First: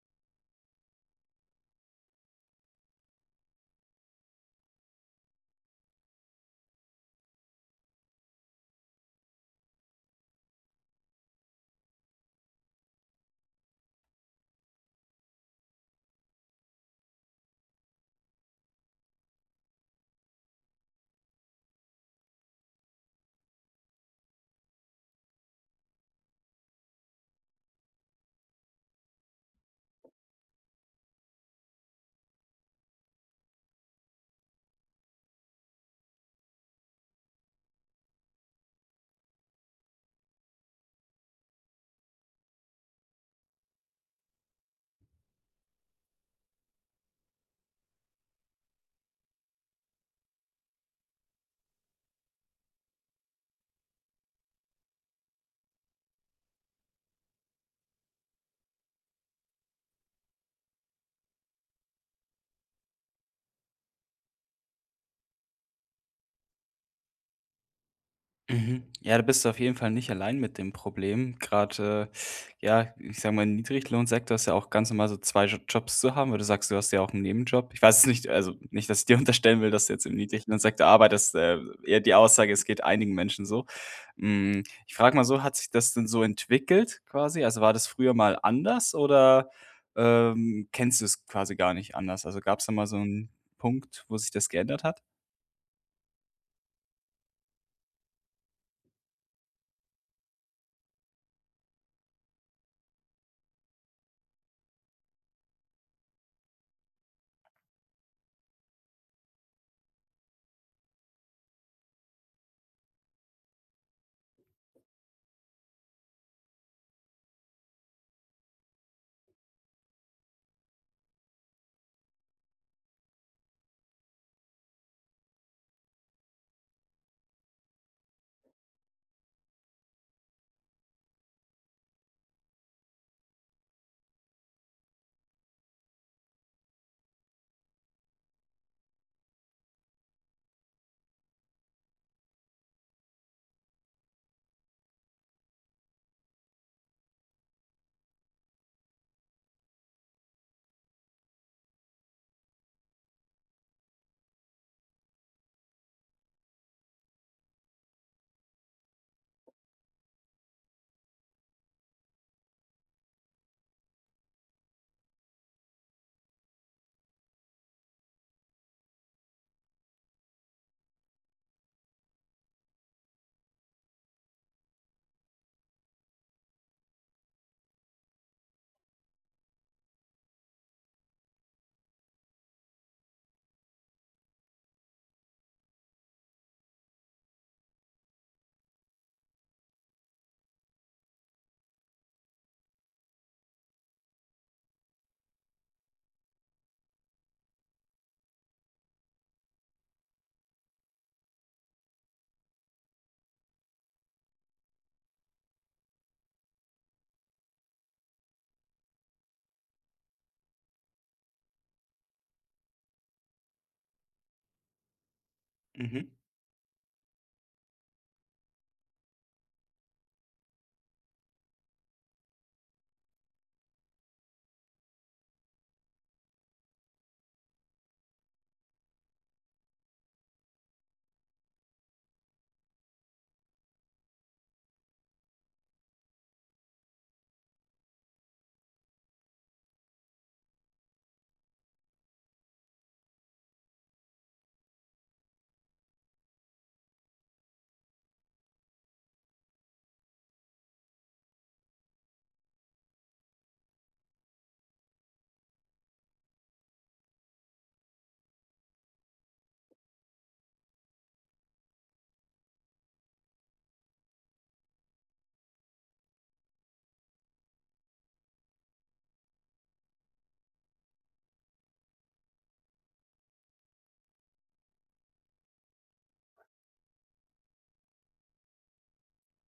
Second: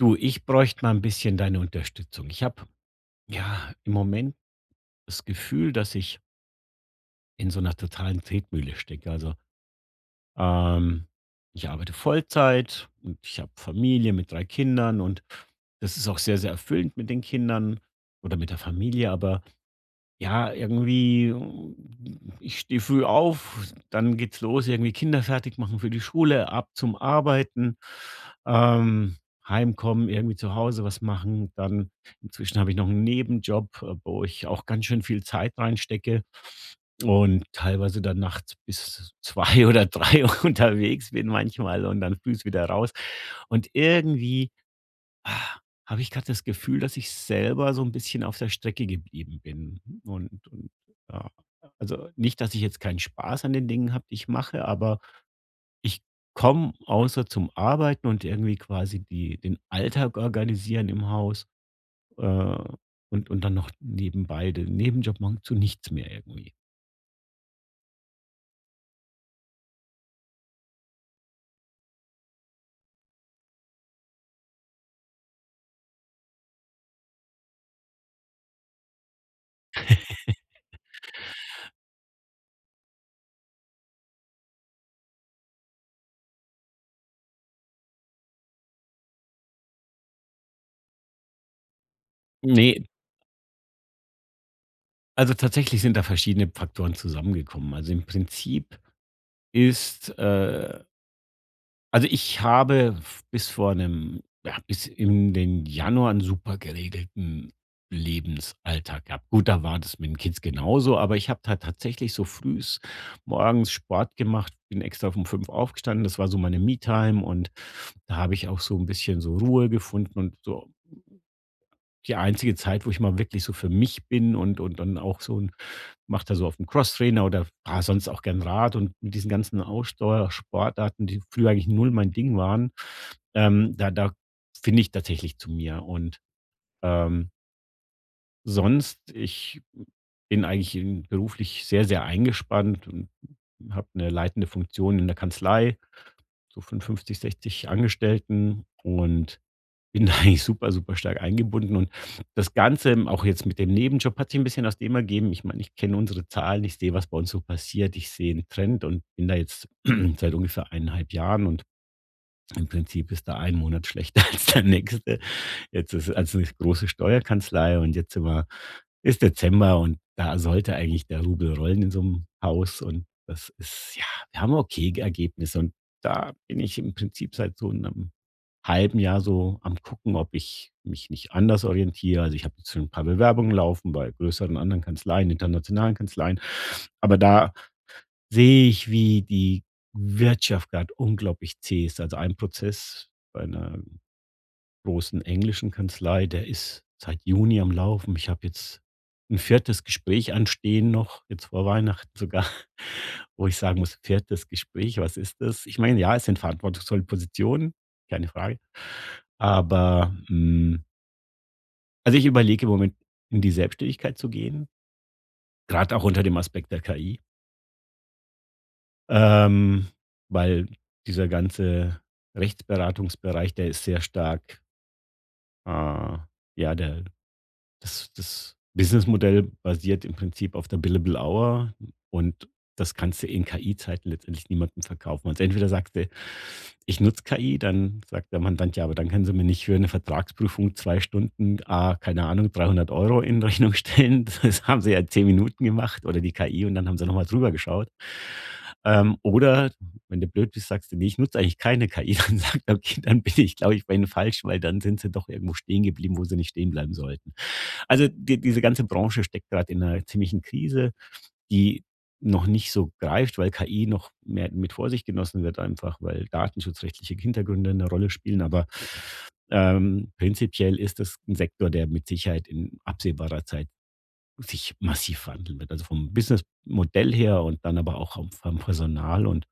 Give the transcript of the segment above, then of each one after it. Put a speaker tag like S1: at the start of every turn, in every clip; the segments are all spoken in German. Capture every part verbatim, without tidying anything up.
S1: Du, ich bräuchte mal ein bisschen deine Unterstützung. Ich habe, ja, im Moment das Gefühl, dass ich in so einer totalen Tretmühle stecke. Also, ähm, ich arbeite Vollzeit und ich habe Familie mit drei Kindern, und das ist auch sehr, sehr erfüllend mit den Kindern oder mit der Familie. Aber ja, irgendwie, hm, ich stehe früh auf, dann geht's los, irgendwie Kinder fertig machen für die Schule, ab zum Arbeiten, ähm, heimkommen, irgendwie zu Hause was machen. Dann inzwischen habe ich noch einen Nebenjob, äh, wo ich auch ganz schön viel Zeit reinstecke und teilweise dann nachts bis zwei oder drei unterwegs bin manchmal und dann frühs wieder raus. Und irgendwie Ah, habe ich gerade das Gefühl, dass ich selber so ein bisschen auf der Strecke geblieben bin und und, ja, also nicht, dass ich jetzt keinen Spaß an den Dingen habe, die ich mache, aber ich komme außer zum Arbeiten und irgendwie quasi die den Alltag organisieren im Haus, äh, und und dann noch nebenbei den Nebenjob machen, zu nichts mehr irgendwie.
S2: Mhm. Ja, da bist du auf jeden Fall nicht allein mit dem Problem. Gerade, äh, ja, ich sage mal, im Niedriglohnsektor ist ja auch ganz normal, so zwei Jo Jobs zu haben, weil du sagst, du hast ja auch einen Nebenjob. Ich weiß es nicht, also nicht, dass ich dir unterstellen will, dass du jetzt im Niedriglohnsektor arbeitest, äh, eher die Aussage, es geht einigen Menschen so. Hm, ich frage mal so, hat sich das denn so entwickelt quasi? Also, war das früher mal anders oder, ähm, kennst du es quasi gar nicht anders? Also, gab's da
S1: Ne,
S2: mal so einen Punkt, wo sich das geändert hat?
S1: also tatsächlich sind da verschiedene Faktoren zusammengekommen. Also, im Prinzip ist, äh Also, ich habe bis vor 'nem ja, bis in den Januar einen super geregelten Lebensalltag gehabt. Gut, da war das mit den Kids genauso, aber ich habe da tatsächlich so frühs morgens Sport gemacht, bin extra um fünf aufgestanden. Das war so meine Me-Time, und da habe ich auch so ein bisschen so Ruhe gefunden und so die einzige Zeit, wo ich mal wirklich so für mich bin, und und dann auch so 'n macht er so auf dem Crosstrainer oder fahre sonst auch gern Rad, und mit diesen ganzen Ausdauersportarten, die früher eigentlich null mein Ding waren, ähm, da da finde ich tatsächlich zu mir. Und ähm, sonst ich bin eigentlich in beruflich sehr, sehr eingespannt und habe eine leitende Funktion in der Kanzlei, so von fünfzig, sechzig Angestellten, und bin da eigentlich super, super stark eingebunden. Und das Ganze, auch jetzt mit dem Nebenjob, hat sich ein bisschen aus dem ergeben. Ich meine, ich kenne unsere Zahlen, ich sehe, was bei uns so passiert, ich sehe 'n Trend und bin da jetzt seit ungefähr eineinhalb Jahren, und im Prinzip ist da ein Monat schlechter als der nächste. Jetzt ist also eine große Steuerkanzlei, und jetzt sind wir ist Dezember, und da sollte eigentlich der Rubel rollen in so einem Haus, und das ist ja, wir haben okay Ergebnisse. Und da bin ich im Prinzip seit so einem halben Jahr so am Gucken, ob ich mich nicht anders orientiere. Also, ich habe jetzt schon ein paar Bewerbungen laufen bei größeren anderen Kanzleien, internationalen Kanzleien. Aber da sehe ich, wie die Wirtschaft gerade unglaublich zäh ist. Also, ein Prozess bei einer großen englischen Kanzlei, der ist seit Juni am Laufen. Ich habe jetzt ein viertes Gespräch anstehen noch, jetzt vor Weihnachten sogar. Wo ich sagen muss: „Viertes Gespräch, was ist das?“ Ich meine, ja, es sind verantwortungsvolle Positionen, keine Frage. Aber hm also, ich überlege im Moment, in die Selbstständigkeit zu gehen, gerade auch
S2: Mhm.
S1: unter dem Aspekt der K I, ähm, weil dieser ganze Rechtsberatungsbereich, der ist sehr stark, äh, ja, der das das Businessmodell basiert im Prinzip auf der Billable Hour, und das kannst du in K I-Zeiten letztendlich niemandem verkaufen. Also, entweder sagst du: „Ich nutze K I“, dann sagt der Mandant: „Ja, aber dann können Sie mir nicht für eine Vertragsprüfung zwei Stunden, ah, keine Ahnung, dreihundert Euro in Rechnung stellen. Das haben Sie ja in zehn Minuten gemacht oder die K I, und dann haben Sie noch mal drüber geschaut.“ Ähm, oder wenn du blöd bist, sagst du: „Ne, ich nutze eigentlich keine K I.“ Dann sagt er: „Okay, dann bin ich, glaube ich, bei Ihnen falsch, weil dann sind Sie doch irgendwo stehen geblieben, wo Sie nicht stehen bleiben sollten.“ Also, die diese ganze Branche steckt gerade in einer ziemlichen Krise, die noch nicht so greift, weil K I noch mehr mit Vorsicht genossen wird, einfach weil datenschutzrechtliche Hintergründe eine Rolle spielen. Aber ähm, prinzipiell ist das ein Sektor, der mit Sicherheit in absehbarer Zeit sich massiv wandeln wird. Also, vom Businessmodell her und dann aber auch vom vom Personal. Und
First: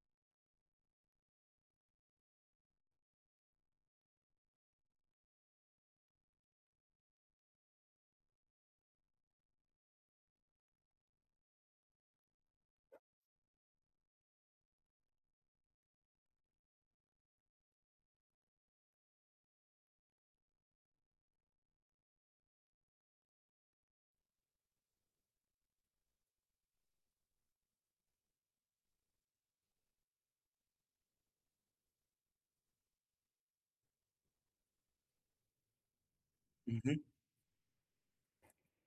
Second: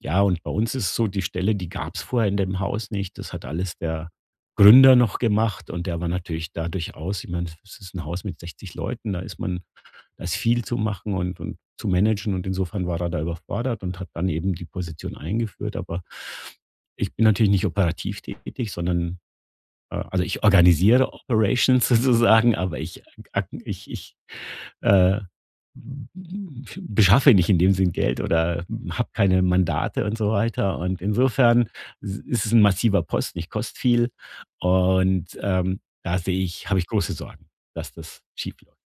S1: ja, und bei uns ist es so, die Stelle, die gab es vorher in dem Haus nicht. Das hat alles der Gründer noch gemacht, und der war natürlich da durchaus, ich meine, es ist ein Haus mit sechzig Leuten, da ist man, da ist viel zu machen und, und zu managen, und insofern war er da überfordert und hat dann eben die Position eingeführt. Aber ich bin natürlich nicht operativ tätig, sondern äh, also ich organisiere Operations sozusagen, aber ich, ich, ich äh, beschaffe nicht in dem Sinn Geld oder habe keine Mandate und so weiter. Und insofern s- ist es ein massiver Posten. Ich koste viel, und ähm, da sehe ich habe ich
S2: Mhm.
S1: große Sorgen, dass das schiefläuft.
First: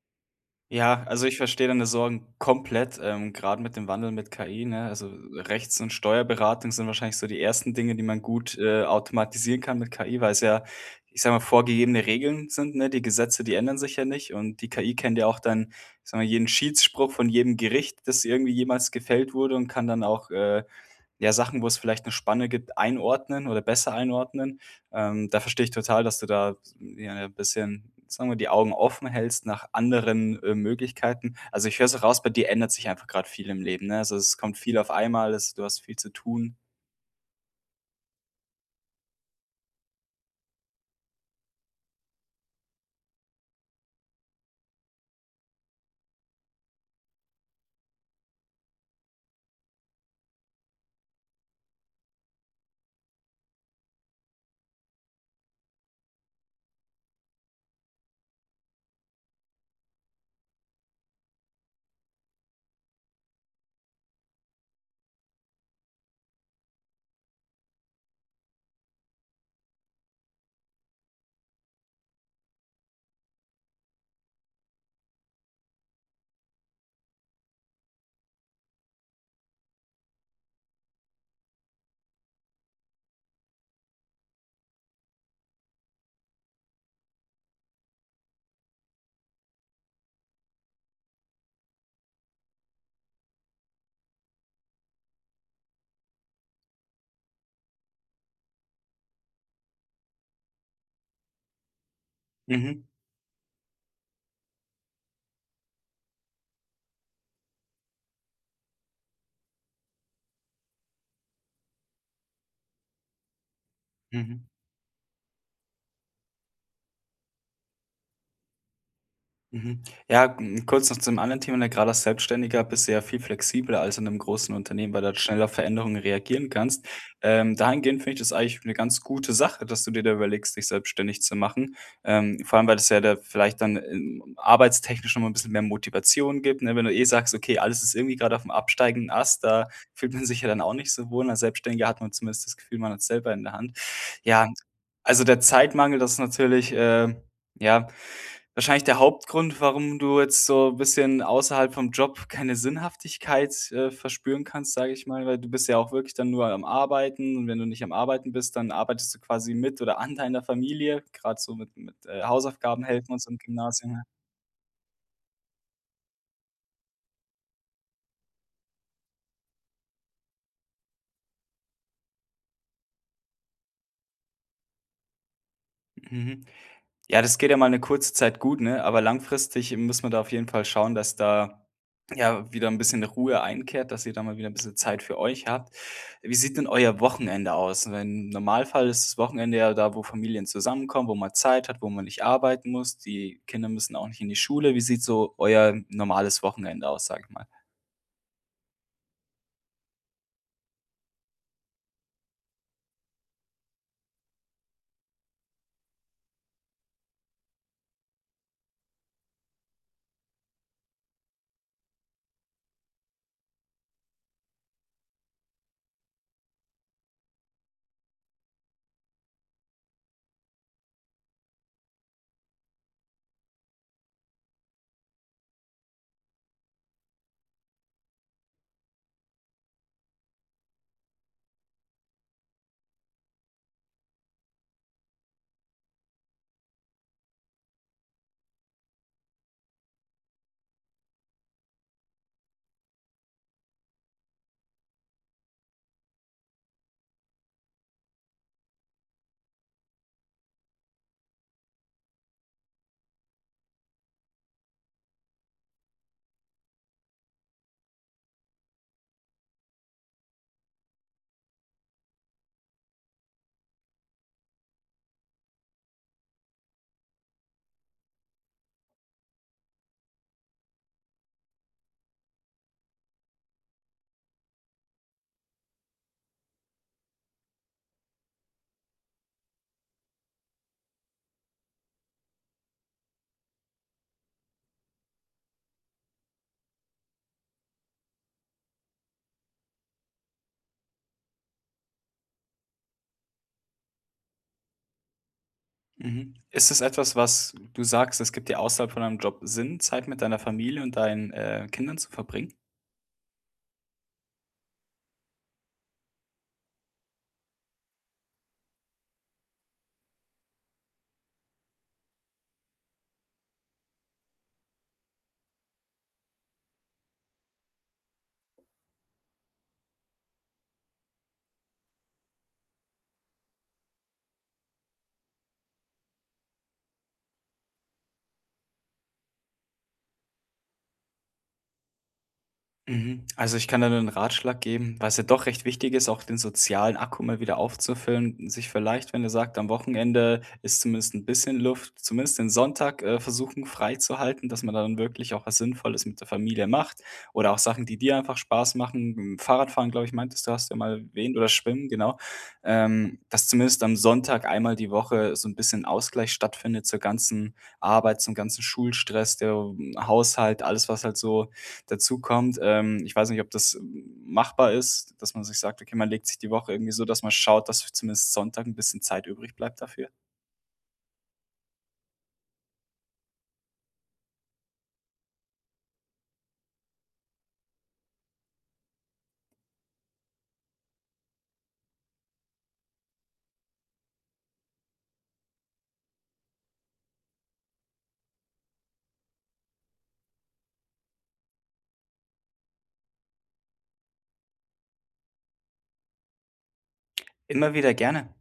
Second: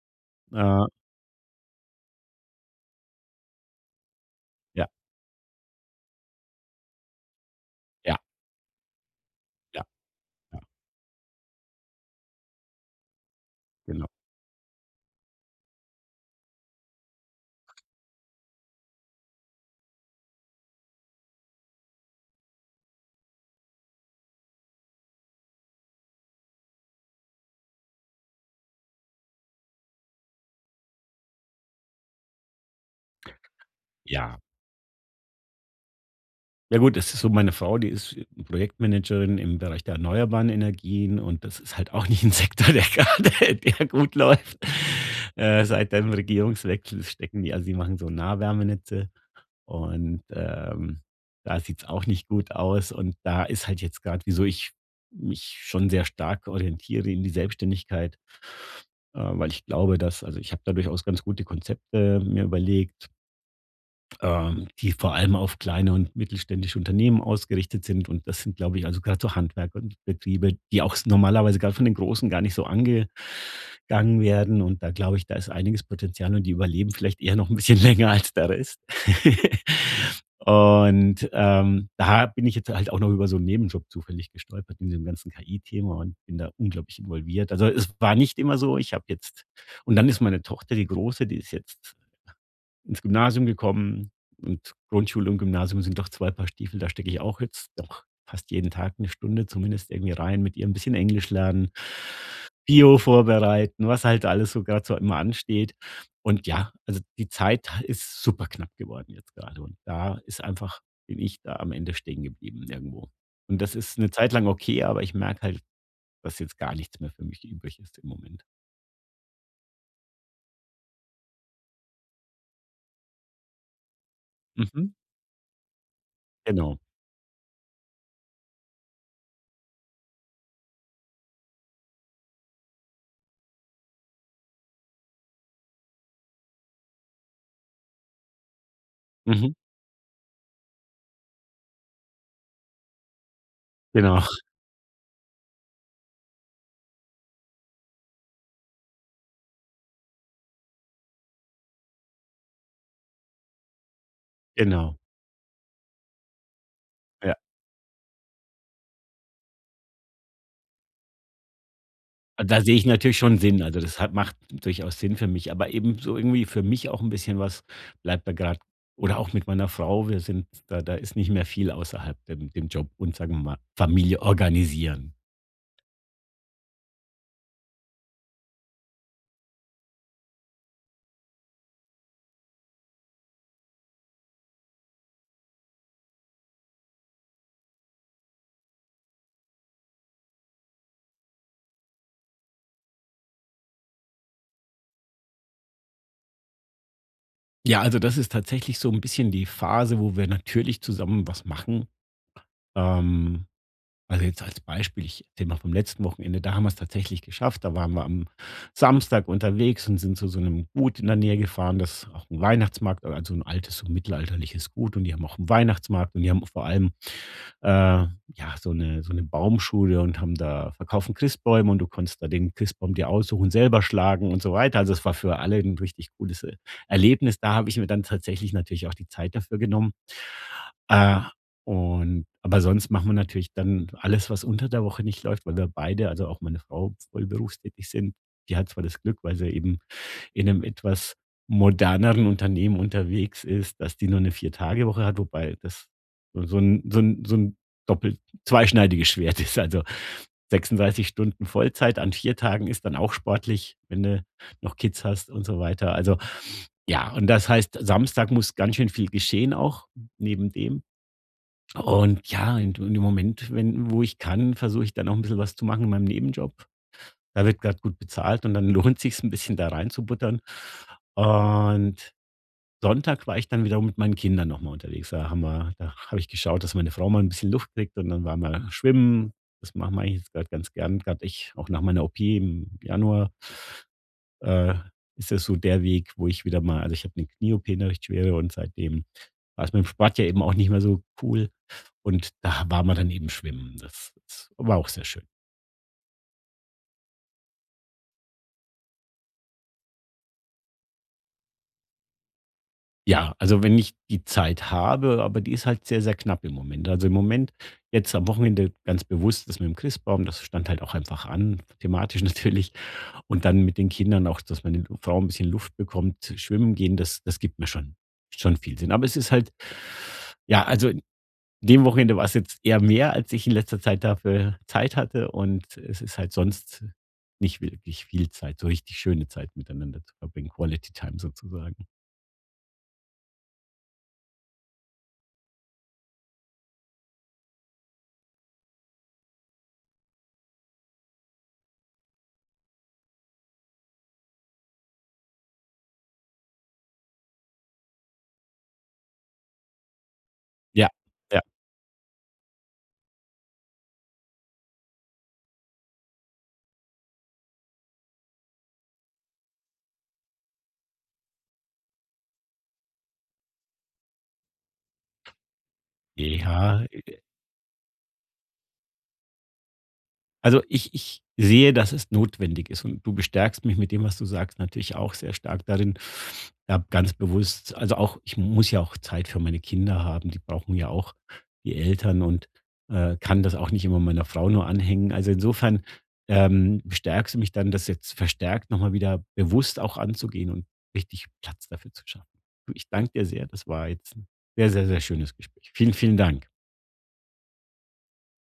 S1: Äh,
S2: Ja, also ich verstehe deine Sorgen komplett, ähm, grade mit dem Wandel mit K I, ne?
S1: ja,
S2: Also, Rechts und Steuerberatung sind wahrscheinlich so die ersten Dinge, die
S1: ja,
S2: man gut, äh, automatisieren kann
S1: ja,
S2: mit K I, es
S1: ja,
S2: ja, ich sage mal, vorgegebene Regeln sind, ne? Die Gesetze, die ändern sich ja
S1: genau.
S2: nicht und die K I kennt ja auch dann, ich sage mal, jeden Schiedsspruch von jedem Gericht, das irgendwie jemals gefällt wurde und kann dann auch, äh, ja, Sachen, wo es vielleicht eine Spanne gibt, einordnen oder besser einordnen. Ähm, da verstehe ich total, dass du da ja ein bisschen, sagen wir, die Augen offen hältst nach anderen, äh, Möglichkeiten. Also, ich höre so raus, bei dir ändert sich einfach gerade viel im Leben, ne? Also, es
S1: Ja.
S2: kommt viel auf einmal, es du hast viel zu tun.
S1: Ja, gut, das ist so, meine Frau, die ist Projektmanagerin im Bereich der erneuerbaren Energien, und das ist halt auch nicht ein Sektor, der grade der gut läuft. Äh, seit dem Regierungswechsel stecken die also, die machen so Nahwärmenetze. Und ähm, da sieht's auch nicht gut aus. Und da ist halt jetzt gerade, wieso ich mich schon sehr stark orientiere in die Selbstständigkeit, äh, weil ich glaube, dass also, ich habe da durchaus ganz gute Konzepte mir überlegt, ähm, die vor allem auf kleine und mittelständische Unternehmen ausgerichtet sind. Und das sind, glaube ich, also gerade so Handwerker und Betriebe, die auch normalerweise gerade von den Großen gar nicht so angegangen werden. Und da glaube ich, da ist einiges Potenzial, und die überleben vielleicht eher noch ein bisschen länger als der Rest. Und ähm, da bin ich jetzt halt auch noch über so einen Nebenjob zufällig gestolpert in diesem ganzen K I-Thema und bin da unglaublich involviert. Also, es war nicht immer so, ich habe jetzt, und dann ist meine Tochter, die Große, die ist jetzt ins Gymnasium gekommen, und Grundschule und Gymnasium sind doch zwei Paar Stiefel. Da stecke ich auch jetzt doch fast jeden Tag eine Stunde zumindest irgendwie rein mit ihr, 'n bisschen Englisch lernen,
S2: Mhm,
S1: Bio vorbereiten, was halt alles so grad so immer ansteht. Und ja, also die Zeit ist super knapp geworden jetzt gerade, und da ist einfach bin ich da am Ende stehen geblieben irgendwo. Und das ist eine Zeit lang
S2: mhm.
S1: okay, aber ich merke halt, dass jetzt gar nichts mehr für mich übrig ist im Moment.
S2: Mhm. Ja, hm, kurz noch zum anderen Thema, ne, gerade als Selbstständiger bist du ja viel flexibler als in einem großen
S1: Mhm,
S2: Unternehmen, weil du halt schneller auf Veränderungen reagieren
S1: genau.
S2: kannst. Ähm, dahingehend finde ich das eigentlich eine ganz gute Sache, dass du dir da überlegst, dich selbstständig zu machen. Ähm, vor allem, weil das ja da vielleicht dann, ähm, arbeitstechnisch noch mal 'n bisschen mehr Motivation gibt, ne? Wenn du eh sagst: „Okay, alles ist irgendwie gerade auf aufm absteigenden Ast“,
S1: Mhm,
S2: da fühlt man sich ja dann auch nicht so wohl. Als Selbstständiger hat man zumindest das Gefühl, man hat's selber in der Hand.
S1: genau,
S2: Ja, also der Zeitmangel, das ist natürlich, äh, ja, wahrscheinlich der Hauptgrund, warum du jetzt so 'n bisschen außerhalb vom Job keine Sinnhaftigkeit, äh, verspüren kannst, sage
S1: genau,
S2: ich mal, weil du bist ja auch wirklich dann nur am
S1: ja.
S2: Arbeiten und wenn du nicht am Arbeiten bist, dann arbeitest du quasi mit oder an deiner Familie, grad so mit mit, äh,
S1: Da sehe
S2: Hausaufgaben
S1: ich
S2: helfen
S1: natürlich
S2: und so im
S1: schon Sinn. Also,
S2: Gymnasium,
S1: das
S2: ne?
S1: hat macht durchaus Sinn für mich, aber eben so irgendwie für mich auch ein bisschen was bleibt da gerade oder auch mit meiner Frau. Wir sind da da ist nicht mehr viel außerhalb dem dem Job und sagen wir mal, Familie organisieren.
S2: Mhm. Ja, das geht ja mal 'ne kurze Zeit gut, ne, aber langfristig muss man da auf jeden Fall schauen, dass da ja wieder ein bisschen Ruhe einkehrt, dass ihr da mal wieder ein bisschen Zeit für euch habt. Wie sieht denn euer Wochenende aus? Weil im Normalfall ist das Wochenende ja da, wo Familien zusammenkommen, wo man Zeit hat, wo man nicht arbeiten muss. Die Kinder müssen auch nicht in die Schule. Wie sieht so euer normales Wochenende aus, sage ich mal?
S1: Ja, also das ist tatsächlich so ein bisschen die Phase, wo wir natürlich zusammen was machen. Ähm Also, jetzt als Beispiel, ich erzähle mal vom letzten Wochenende, da haben wir es tatsächlich geschafft. Da waren wir am Samstag unterwegs und sind zu so einem Gut in der Nähe gefahren, das ist auch ein Weihnachtsmarkt, also ein altes, so mittelalterliches Gut, und die haben auch einen Weihnachtsmarkt, und die haben vor allem äh, ja, so eine so eine Baumschule und haben da verkaufen Christbäume, und du konntest da den Christbaum dir aussuchen, selber schlagen und so weiter. Also, es war für alle ein richtig cooles E Erlebnis. Da habe ich mir dann tatsächlich natürlich auch die Zeit dafür genommen. Äh, und aber sonst machen wir natürlich dann alles, was unter der Woche nicht läuft, weil wir beide, also auch meine Frau, voll berufstätig sind. Die hat zwar das Glück, weil sie eben in einem etwas moderneren Unternehmen unterwegs ist, dass die nur eine vier Tage Woche hat, wobei das so so ein so ein so ein doppelt zweischneidiges Schwert ist. Also, sechsunddreißig Stunden Vollzeit an vier Tagen ist dann auch sportlich, wenn du noch Kids hast und so weiter. Also, ja, und das heißt, Samstag muss ganz schön viel geschehen auch neben dem. Und ja, in in dem Moment, wenn wo ich kann, versuche ich dann auch ein bisschen was zu machen in meinem Nebenjob. Da wird gerade gut bezahlt, und dann lohnt sich's ein bisschen da reinzubuttern. Und Sonntag war ich dann wiederum mit meinen Kindern noch mal unterwegs. Da haben wir da habe ich geschaut, dass meine Frau mal ein bisschen Luft kriegt, und dann waren wir schwimmen. Das machen wir eigentlich jetzt grad ganz gern. Gerade ich auch nach meiner O P im Januar, äh, ist das so der Weg, wo ich wieder mal also, ich habe eine Knie-O P, eine recht schwere, und seitdem war es mit dem Sport ja eben auch nicht mehr so cool. Und da waren wir dann eben schwimmen. Das das war auch sehr schön.
S2: Mhm. Ist es etwas, was du sagst, es gibt dir außerhalb von deinem Job Sinn, Zeit mit deiner Familie und deinen, äh, Kindern zu verbringen?
S1: Ja, also wenn ich die Zeit habe, aber die ist halt sehr, sehr knapp im Moment. Also im Moment, jetzt am Wochenende ganz bewusst das mit dem Christbaum, das stand halt auch einfach an, thematisch natürlich. Und dann mit den Kindern auch, dass meine Lu- Frau ein bisschen Luft bekommt, schwimmen gehen, das, das gibt mir schon, schon viel Sinn. Aber es ist halt, ja, also in dem Wochenende war es jetzt eher mehr, als ich in letzter Zeit dafür Zeit hatte. Und es ist halt sonst nicht wirklich viel Zeit, so richtig schöne Zeit miteinander zu verbringen, Quality Time sozusagen.
S2: Mhm. Also, ich kann da nur 'nen Ratschlag geben, weil's ja doch recht wichtig ist, auch den sozialen Akku mal wieder aufzufüllen, sich vielleicht, wenn ihr sagt, am Wochenende ist zumindest ein bisschen Luft, zumindest den Sonntag, äh, versuchen freizuhalten, dass man dann wirklich auch was Sinnvolles mit der Familie macht oder auch Sachen, die dir einfach Spaß machen. Hm, Fahrradfahren, glaube ich, meintest du, hast du ja
S1: Ja,
S2: mal erwähnt
S1: ja.
S2: oder Schwimmen, genau. Ähm, dass zumindest am Sonntag einmal die Woche so ein bisschen Ausgleich stattfindet zur ganzen Arbeit, zum ganzen Schulstress, der Haushalt, alles, was halt so dazu kommt. Ähm, ich weiß nicht, ob das machbar ist, dass man sich sagt: „Okay, man legt sich die Woche
S1: Ja,
S2: irgendwie so, dass man schaut, dass zumindest Sonntag ein bisschen Zeit übrig bleibt dafür?“
S1: also ich ich sehe, dass es notwendig ist, und du bestärkst mich mit dem, was du sagst, natürlich auch sehr stark darin, da ganz bewusst also auch ich muss ja auch Zeit für meine Kinder haben, die brauchen ja auch die Eltern, und, äh, kann das auch nicht immer meiner Frau nur anhängen. Also insofern, ähm, bestärkst du mich dann, das jetzt verstärkt noch mal wieder bewusst auch anzugehen und richtig Platz dafür zu schaffen. Du, ich danke dir sehr. Das war jetzt 'n sehr, sehr, sehr schönes Gespräch. Vielen, vielen Dank.
S2: Immer wieder gerne.